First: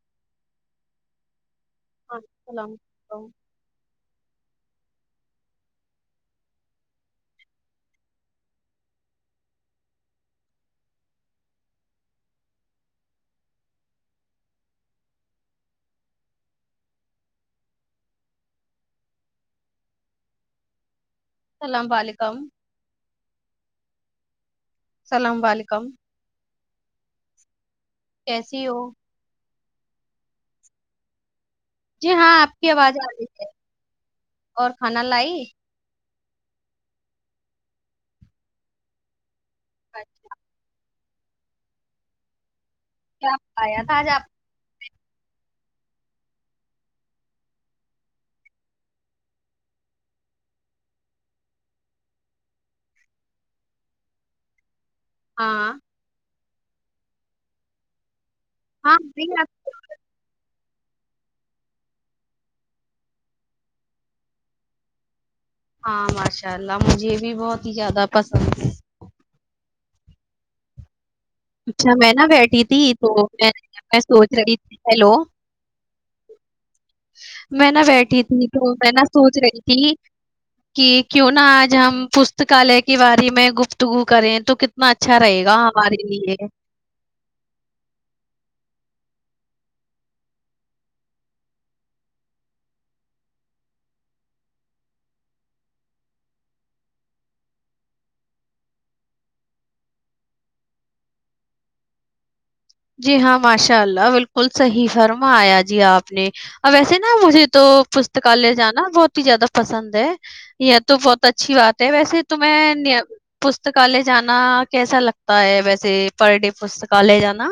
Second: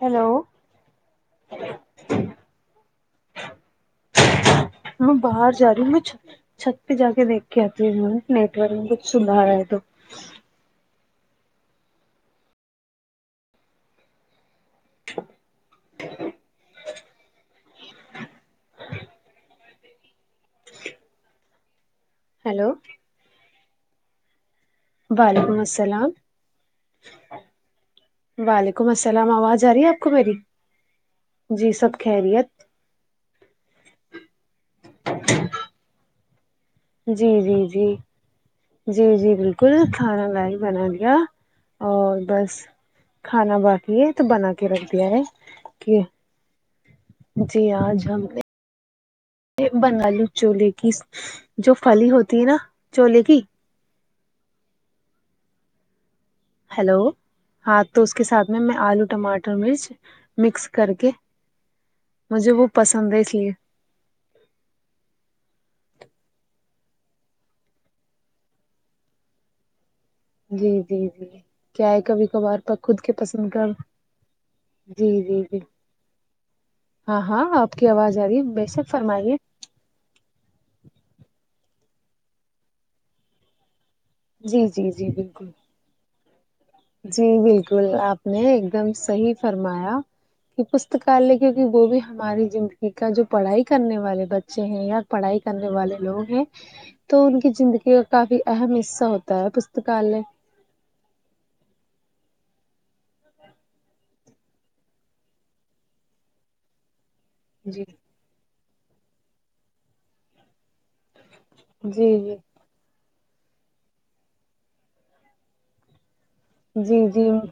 hello ہاں جی السلام علیکم میں باہر جا رہی ہ میں چھت پہ جا کے دیکھ کے آتی ہے نیٹورک بھی کچھ سدار ہے تو اچ سلام وعلیکم ہیلو السلام وعلیکم علیکم السلام کیسی ہو وعلیکم السلام آواز آرہی ہے آپ کو میری سب جی ہاں آپ خیریت کی آواز آرہی ہے اور کھانا لائی جی جی جی جی جی بالکل کھانا لائی بنادیا اور بس کیا کھانا کھایا تھا باقی آج ہے آپ تو بنا کے رکھ دیا ہے کی جی آج ہم نے ا یک بنگالی چھولے کی جو پھلی ہوتی ہے نا چھولے کی ہاں ہیلو ہاں تو اس کے ساتھ میں میں ہاں آلو نہیں آپ ٹماٹر مرچ مسک کر کے مجھے وہ پسند ہے اس لیے ہاں ماشاء اللہ مجھے یہ بھی بہت ہی زیادہ پسند ہے جی جی جی کیا اچھا ہے میں کبھی نا کبھار بیٹھی پر تھی خود کے تو میں پسند کر نے میں سوچ رہی تھی جی ہیلو جی جی ہاں ہاں میں آپ نہ کی آواز بیٹھی آ رہی ہے تھی بے تو شک میں نا فرمائیے سوچ رہی کی کی کیوں نہ آج ہم پستکالیہ کے بارے میں گیفت گفتگو کریں تو جی کتنا جی جی اچھا رہے بالکل گا ہمارے لیے جی بالکل آپ نے ایک دم صحیح فرمایا کہ پستکالیہ کیونکہ وہ بھی ہماری زندگی کا جو پڑھائی کرنے والے بچے ہیں یا پڑھائی کرنے والے لوگ ہیں تو ان کی زندگی کا کافی اہم حصہ ہوتا ہے پستکالیہ جی ہاں ماشاء اللہ بالکل صحیح فرما آیا جی آپ نے اب ویسے نا مجھے تو جی پستکالے جانا بہت ہی زیادہ پسند ہے یا تو بہت اچھی بات ہے جی جی ویسےتو میں انڈیا ک پستکالے جانا کیسا لگتا ہے ویسے پر ڈے جی پستکالیہ جی جانا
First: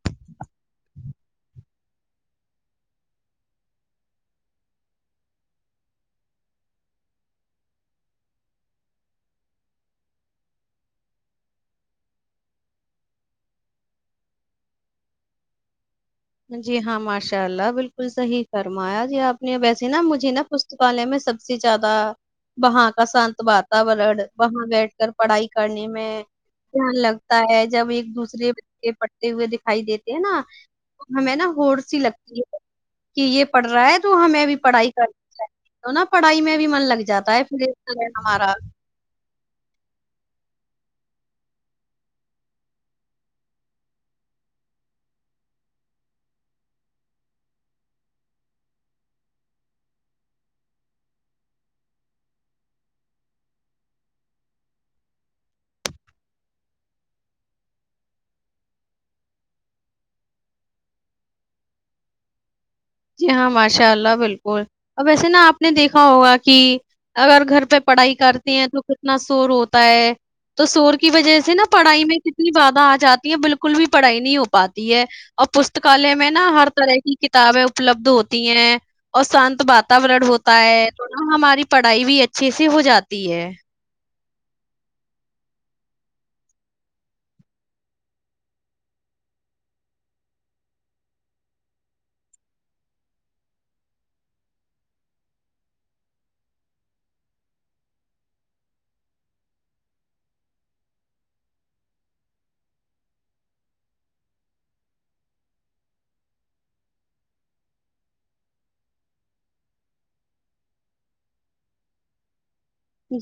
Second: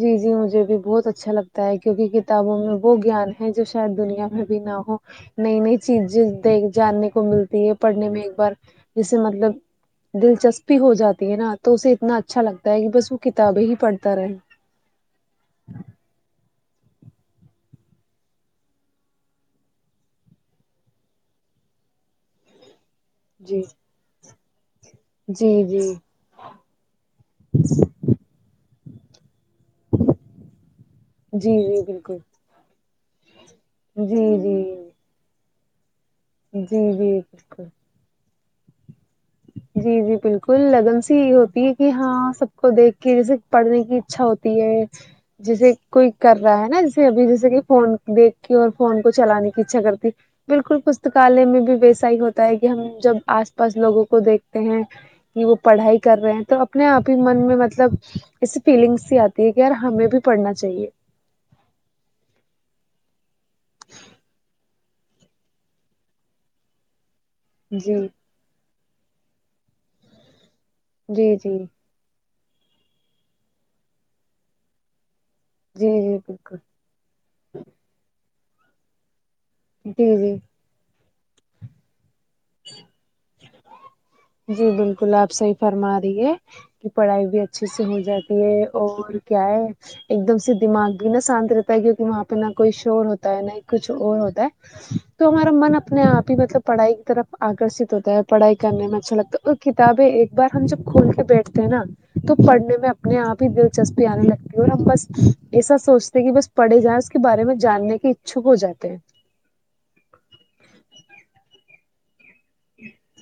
جی جی مجھے بھی بہت اچھا لگتا ہے کیونکہ کتابوں میں وہ گیان ہے جو شاید دنیا میں بھی نہ ہو نئی نئی چیزیں دیکھ جاننے کو ملتی ہے پڑھنے میں ایک بار جیسے مطلب دلچسپی ہو جاتی ہے نا تو اسے اتنا اچھا لگتا ہے کہ بس وہ کتابیں ہی پڑھتا رہیں جی ہاں ماشاء اللہ بالکل صحیح فرمایا جی آپ نے ویسے نا مجھے نا پوست کالے میں سب سے زیادہ وہاں کا شانت جی واداوڑین وہاں بیٹھ اگر پڑھائی جی کرنے جی میں دھیان لگتا ہے جب ایک دوسرے سے پڑھائی کر دیتے ہوئے دکھائی دیتے ہیں نا ہمیں نا جی ہوڑ جی سی بالکل لگتی ہے کہ یہ پڑھ رہا ہے تو جی ہمیں بھی جی پڑھائی کر نی ہے تو نا پڑھائی میں جی بھی من جی لگ جاتا ہے بالکل پھر ارے ہمارا جی جی بالکل لگن سی یہ ہوتی ہے کہ ہاں سب کو دیکھ کے جیسے پڑھنے کی ہچا ہوتی ہے جیسے کوئی کر رہا ہے نا جیسے ابھی جیسے کہ فون دیکھ کے اور فون کو چلانے کی ہچا کرتی بالکل پستکالیہ میں بھی ویسا ہی ہوتا ہے کہ ہم جب آس پاس لوگوں کو دیکھتے ہیں کہ وہ پڑھائی کر رہے ہیں تو اپنے آپ ہی من میں مطلب اسی فللینگس سی آتی ٹھیک ہے یار ہمیں بھی پڑھنا چاہیے جی ہاں ماشاء اللہ بالکل اب ویسے نا آپ نے دیکھا ہوگا کہ اگر گھر پہ جی پڑھائی کرتی ہیں تو کتنا شور ہوتا ہے تو شور کی جی وجہ سے جی نا پڑھائی میں انی بدا آ جاتی ہے بالکل بھی پڑھائی نہیں ہو پاتی ہے اور جی پستکالیہ جی میں نا بالکل ہر طرح کی کتابیں اپلت ہوتی ہیں اور شانت جی واتاوارٹت جی ہوتا ہے اور نا ہماری پڑھائی بھی اچھے سے ہو جاتی ہے جی بالکل آپ صحیح فرما رہی ہے کی پڑھائی بھی اچھے سے ہو جاتی ہے اور کیا ہے ایک دم سے دماغ بھی نا شانت رہتا ہے کیونکہ وہاں پہ نہ کوئی شور ہوتا ہے نہ کچھ اور ہوتا ہے تو ہمارا من اپنے آپ ہی مطلب پڑھائی کی طرف اگرشیت ہوتا ہے پڑھائی کرنے میں اچھا لگتا ہے وہ کتابیں ایک بار ہم جب کھول کے بیٹھتے ہیں نا تو پڑھنے میں اپنے آپ ہی دلچسپی آنے لگتی ہے اور ہم بس ایسا سوچتے ہیں کہ بس پڑھے جائیں اس کے بارے میں جاننے کے اچھک ہو جاتے ہیں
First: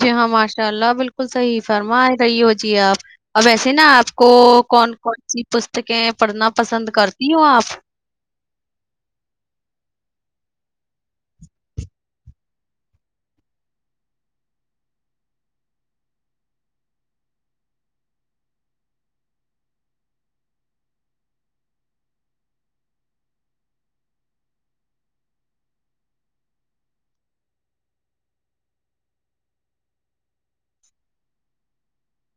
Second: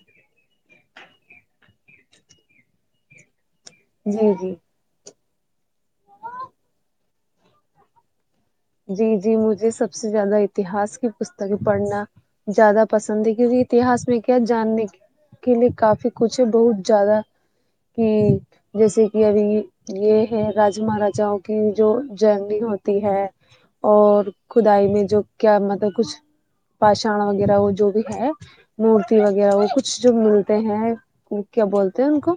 جی ہاں ماشاء اللہ بالکل صحیح فرما رہی ہو جی آپ ا ویسے نا آپ کو جی جی کون کون سی پستکیں پڑھنا پسند کرتی ہوں آپ جی جی مجھے سب سے زیادہ اتہاس کی پستکیں پڑھنا زیادہ پسند ہے کیونکہ اتہاس میں کیا جاننے کے لیے کافی کچھ ہے بہت زیادہ کی جیسے کہ ابھی یہ ہے راج مہاراجاؤ کی جو جرنی ہوتی ہے اور کھدائی میں جو کیا مطلب کچھ پاشاان وغیرہ وہ جو بھی ہے مورتی وغیرہ وہ کچھ جو ملتے ہیں کیا بولتے ہیں ان کو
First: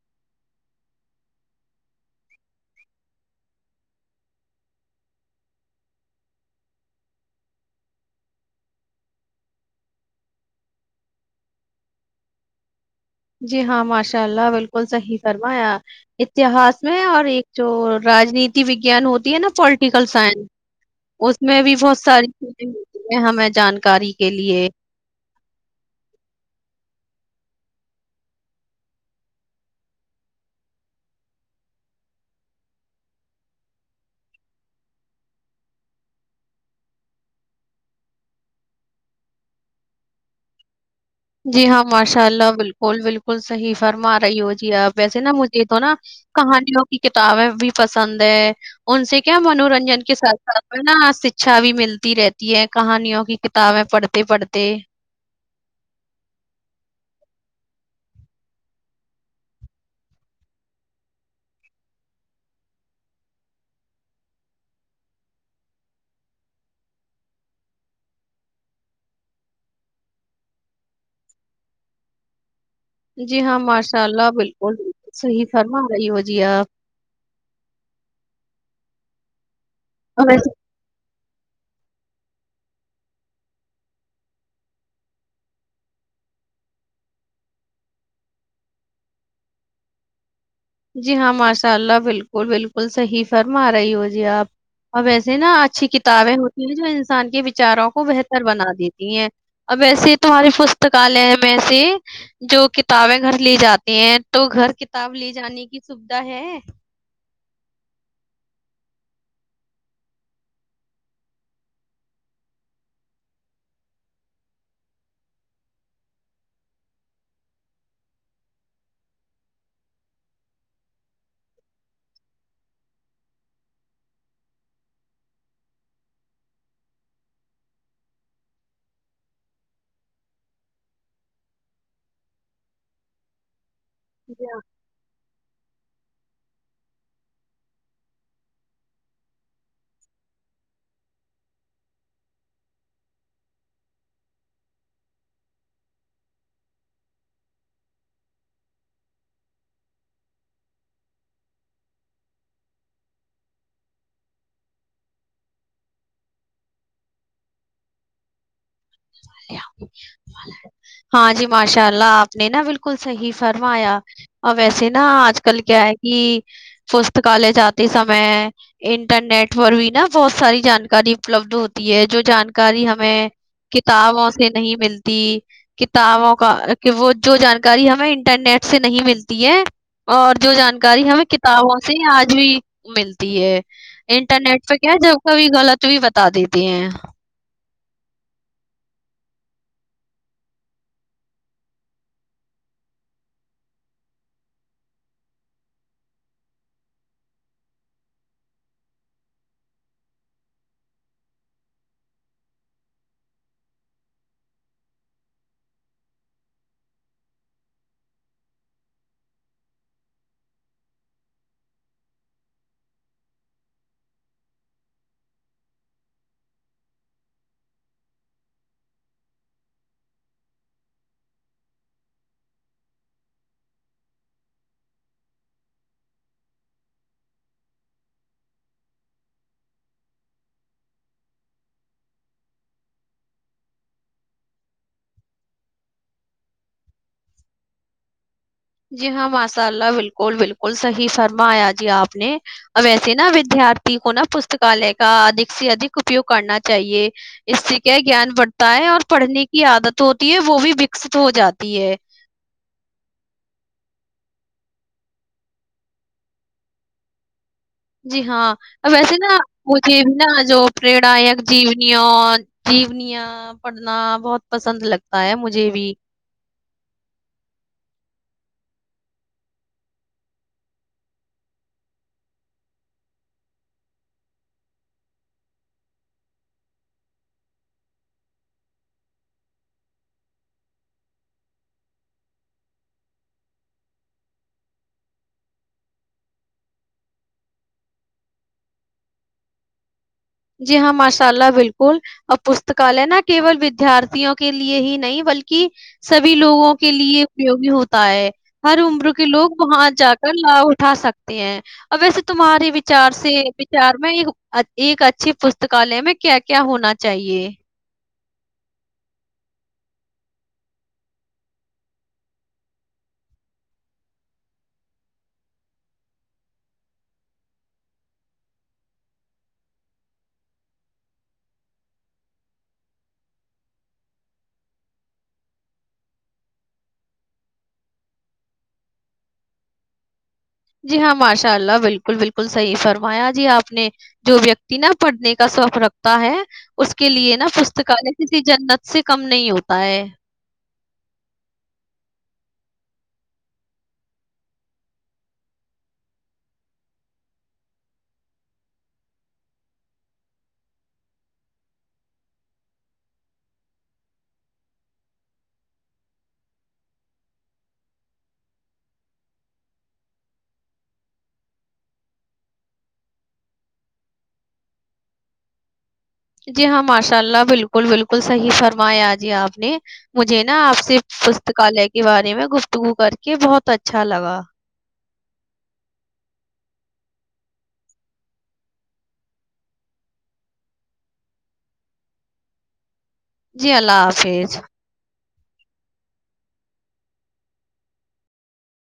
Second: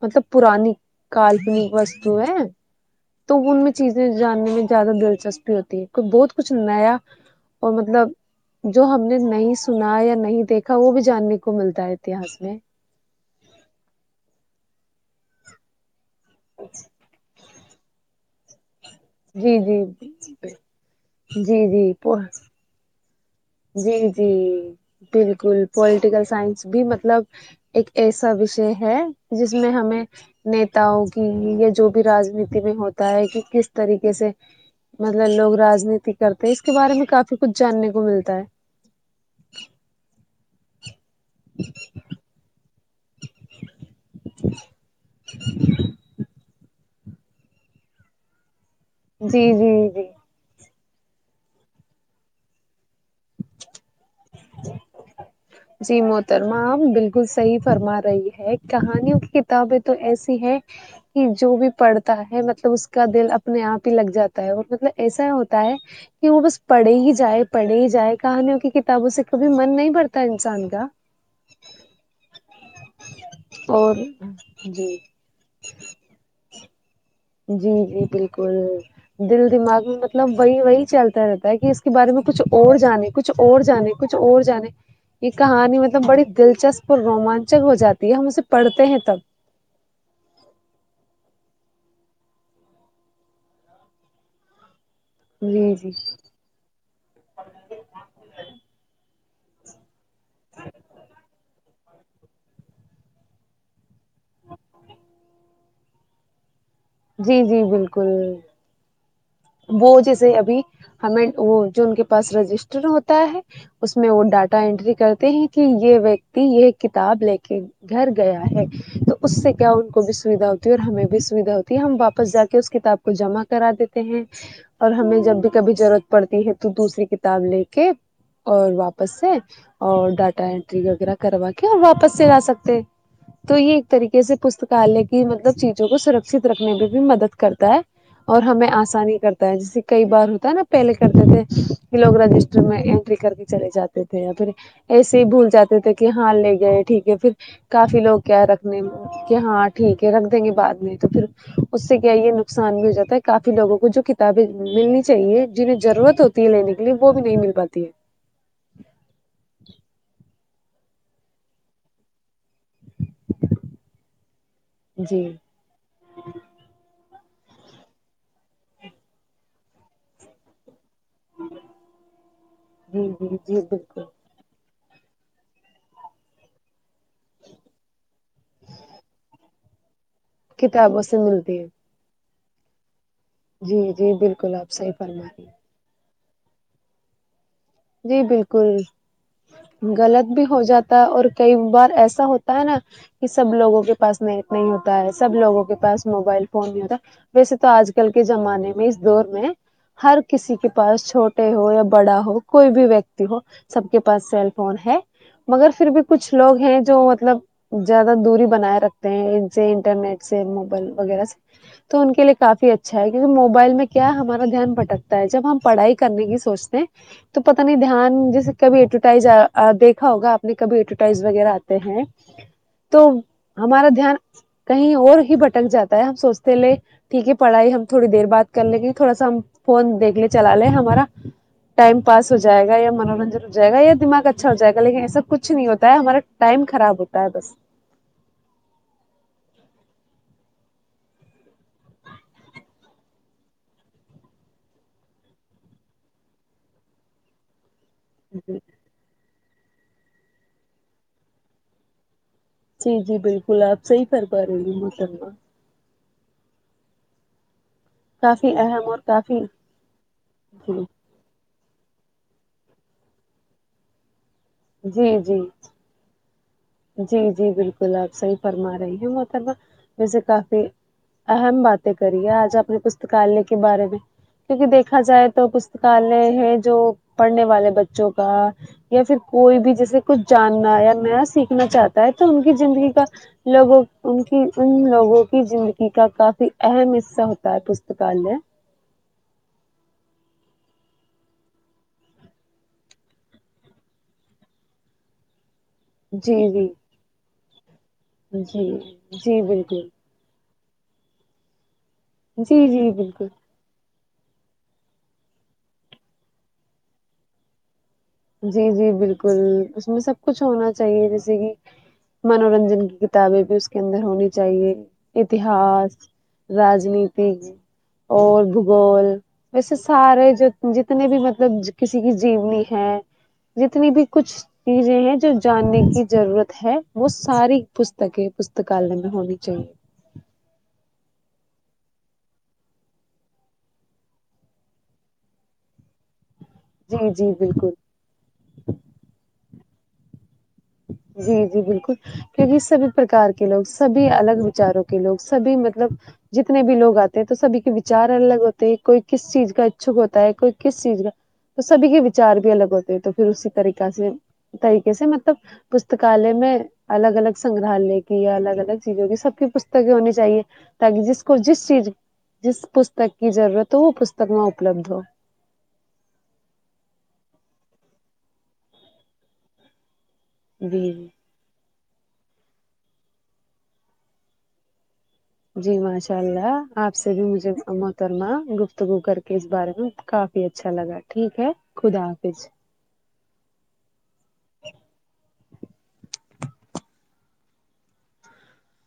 مطلب پرانی کاالپنک وستو ہے تو ان میں چیزیں جاننے میں زیادہ دلچسپی ہوتی ہے بہت کچھ نیا اور مطلب جو ہم نے نہیں سنا یا نہیں دیکھا وہ بھی جاننے کو ملتا ہے اتہاس میں جی ہاں ماشاء اللہ بالکل صحیح فرمایا اتہاس میں اور ایک جو راجنیتی وگان ہو ہے نا جی جی پالیٹیکل جی سائنس اس میں بھی جی بہت ساری چیزیں ہمیں جی جانکاری جی کے لیے بالکل پولیٹیکل سائنس بھی مطلب ایک ایسا وشے ہے جس میں ہمیں نیتاؤ کی یا جو بھی راجنیتی میں ہوتا ہے کہ کس طریقے سے مطلب لوگ راجنیتی کرتے اس کے بارے میں کافی کچھ جاننے کو ملتا ہے جی ہاں ماشاء اللہ بالکل بالکل صحیح فرما رہی ہو جی آپ ویسے نا مجھے تو نا کہانیوں کی کتابیں بھی پسند ہے ان سے کیا جی جی منورنجن جی کے ساتھ نا شکچھا بھی ملتی رہتی ہے کہانیوں کی کتابیں پڑھتے پڑھتے جی محترمہ آپ بالکل صحیح فرما رہی ہے کہانیوں کی کتابیں تو ایسی ہے کہ جو بھی پڑھتا ہے مطلب اس کا دل اپنے آپ ہی لگ جاتا ہے اور مطلب ایسا ہوتا ہے کہ وہ بس پڑھے ہی جائے پڑھے ہی جائے کہانیوں کی کتابوں سے کبھی من نہیں بھرتا تا انسان کا جی ہاں اور ماشاء اللہ بالکل جی صحی فرما رہی ہو جی آپ جی جی بالکل دل دماغ میں اور مطلب ویسے وہی وہی چلتا رہتا ہے کہ اس کے بارے میں کچھ اور جانے کچھ اور جانے کچھ اور جانے یہ کہانی مطلب بڑی دلچسپ اور رومانچک ہو جاتی ہے ہم اسے پڑھتے ہیں تب جی ہاں ماشاء اللہ بالکل بالکل صحیح فرما رہی ہو جی آپ اب ویسے نا جی اچھی جی کتابیں ہوتی ہیں جو انسان کے وچاروں کو بہتر بنا دیتی ہیں ا ویسیے تمہاری پستکالیہ میسے جو کتابیں گھر لی جاتی ہیں تو گھر کتاب لے جانے کی سویدھا ہے جی جی بالکل وہ جیسے ابھی ہمیں وہ جو ان کے پاس رجسٹر ہوتا ہے اس میں وہ ڈاٹا انینٹری کرتے ہیں کہ یہ ویکتی یہ کتاب لے کے گھر گیا ہے تو اس سے کیا ان کو بھی سویدھا ہوتی ہے اور ہمیں بھی سویدھا ہوتی ہے ہم واپس جا کے اس کتاب کو جمع کرا دیتے اور ہمیں جب بھی کبھی ضرورت پڑتی ہے تو دوسری کتاب لے کے اور واپس سے اور ڈاٹا انینٹری وغیرہ کروا کے اور واپس سے لا سکتےہے تو یہ ایک طریقے سے جی پستکالے یہ مطلب چیزوں کو سرکشت رکھنے میں بھی مدد کرتا ہے اور ہمیں آسا آسانی کرتا ہے جیسے کئی بار ہوتا ہے نا پہلے کرتے تھے کہ لوگ رجسٹر میں انینٹری کر کے چلے جاتے تھے یا پھر ایسے ہی بھول جاتے تھے کہ ہاں لے گئے ٹھیک ہے پھر کافی لوگ کیا ہے رکھنے میں کہ ہاں ٹھیک ہے رکھ دیں گے بعد میں تو پھر اس سے کیا یہ نقصان بھی ہو جاتا ہے کافی کہ لوگوں کو جو کتابیں ملنی چاہیے جنہیں ضرورت ہوتی ہے لینے کے لیے وہ بھی نہیں مل پاتی ہے ہاں جی ماشاء اللہ آپ نے نا بالکل صحی فرمایا ا ویسے نا ہے جی آج کل کیا ہے کہ پستکالے جاتے سمے انٹرنیٹ پر بھی نا بہت ساری جانکاری اپلبد ہوتی ہے جو جانکاری جی ہمیں جی جی بالکل کتابوں سے نہیں ملتی کتابوں کا کہ وہ جو جانکاری ہمیں انٹرنیٹ سے نہیں ملتی ہے اور جو کتابوں جانکاری سے ہمیں ملتی ہے کتابوں سے آج بھی ملتی ہے جی جی بالکل انٹرنیٹ آپ پہ صحیح کیا فرما جب رہی کبھی ہیں، غلط بھی بتا دیتے ہیں جی بالکل غلط بھی ہو جاتا ہے اور کئی بار ایسا ہوتا ہے نا کہ سب لوگوں کے پاس نیٹ نہیں ہوتا ہے سب لوگوں کے پاس موبائل فون نہیں ہوتا ویسے تو آج کل کے زمانے میں اس دور میں ہر کسی کے پاس چھوٹے ہو یا بڑا ہو کوئی بھی ویکتی ہو سب کے پاس سیل فون ہے مگر پھر بھی کچھ لوگ ہیں جو مطلب زیادہ دوری بنائے رکھتے ہیں ان سے انٹرنیٹ سے موبائل وغیرہ سے تو ان کے لیے کافی اچھا ہے کیونکہ موبائل میں کیا ہمارا دھیان بھکتا ہے جب ہم پڑھائی کرنے کی سوچتے ہیں تو پتا نہیں دھیان جیسے کبھی ایڈورٹائز دیکھا ہوگا آپ نے کبھی ایڈورٹائز وغیرہ آتے ہیں تو ہمارا دھیان کہیں اور ہی بھٹک جاتا ہے ہم سوچتے لے ٹھیک ہے پڑھائی ہم تھوڑی دیر بعد کر لیں گے تھوڑا سا ہم فون دیکھ لے چلا لے ہمارا ٹائم پاس ہو جائے گا یا منورنجن ہو جائے گا یا دماغ اچھا ہو جائے گا لیکن ایسا کچھ نہیں ہوتا ہے ہمارا ٹائم خراب ہوتا ب بس جی ہاں ماشاء اللہ بالکل بالکل صحیح فرمایا جی آپ نے ویسے نا ودارتھی کو نا پستکالے کا ادھک سے ادھک اپیوگ کرنا چاہیے اس سے کیا گیان بڑھتا ہے اور پڑھنے کی عادت ہوتی ہے وہ بھی وکست ہو جاتی ہے جی جی بالکل آپ صحیح فرمارہی ہو محترمہ جی ہاں کافی ا اہم اور ویسے نا کافی مجھے نا جو جی پیریڈ آیا جینیوں جینیاں پڑھنا بہت پسند جی لگتا ہے جی مجھے بھی جی جی بالکل آپ صحیح فرما رہی ہیں محترمہ ویسے کافی اہم باتیں کریے آج اپنے پستکالیہ کے بارے میں کیونکہ دیکھا جائے تو پستکالیہ ہے جو پڑھنے والے بچوں کا یا پھر کوئی بھی جیسے کچھ جانناہے یا نیا سیکھنا چاہتا ہے تو ان کی زندگی کا لوگوں ان کی ان لوگوں کی زندگی کا کافی اہم حصہ ہوتا ہے پستکالیہ جی ہاں ماشاء اللہ بالکل اب پستکالیہ ہینا کیول ودیارتھیوں کے لیے ہی نہیں بلکی سبھی جی جی لوگوں کے لیے اپیوگی ہوتا ہے جی ہر عمر کے جی لوگ بالکل وہاں جا کے ل اٹھا سکتے ہیں اب ویسے جی تمہارے جی وچار بالکل سے وچار میں ایک اچھی پستکالیہ میں کیا کیا ہونا چاہیے جی جی بالکل اس میں سب کچھ ہونا چاہیے جیسے کہ منورنجن کی کتابیں بھی اس کے اندر ہونی چاہیے اتہاس راجنیتی اور بھگول ویسے سارے جتنے بھی مطلب کسی کی جیونی ہے جتنی بھی کچھ چیزیں ہیں جو جاننے کی ضرورت ہے وہ ساری پستکیں پستکالیہ میں ہونی چاہیے جی ہاں ماشاء اللہ بالکل بالکل صحیح فرمایا جی آپ نے جو ویکتی نا پڑھنے کا سوب رکھتا ہے اس کے جی جی لیے نا بالکل پستکالیہ کسی جنت سے کم نہیں ہوتا ہے جی جی بالکل کیونکہ سبھی پرکار کے لوگ سبھی الگ وچاروں کے لوگ سبھی مطلب جتنے بھی لوگ آتے ہیں تو سبھی کے وچار الگ ہوتے ہیں کوئی کس چیز کا اچھک ہوتا ہے کوئی کس چیز کا تو سبھی کے وچار بھی الگ ہوتے ہیں تو پھر اسی طریق سے طریقے سے مطلب مطلب پستکالیہ میں الگ الگ سنگگرہالیہ کی یا الگ الگ چیزوں کی سب کی پستکیں ہونی چاہیے تاکہ جس کو جس چیز جس پستک کی ضرورت ہو وہ پستک وہاں اپلبدھ ہو جی ہاں ماشاء اللہ بالکل بالکل صحیح فرمایا آ جی آپ نے مجھے نا آپ سے جی پستکالیہ کے بارے میں گفتگو کر کے بہت اچھا لگا جی ماشاء اللہ آپ سے بھی مجھے محترمہ گفتگو کر کے اس بارے میں کافی بھی اچھا لگا ٹھیک ہے خدا حافظ جی اللہ حافظ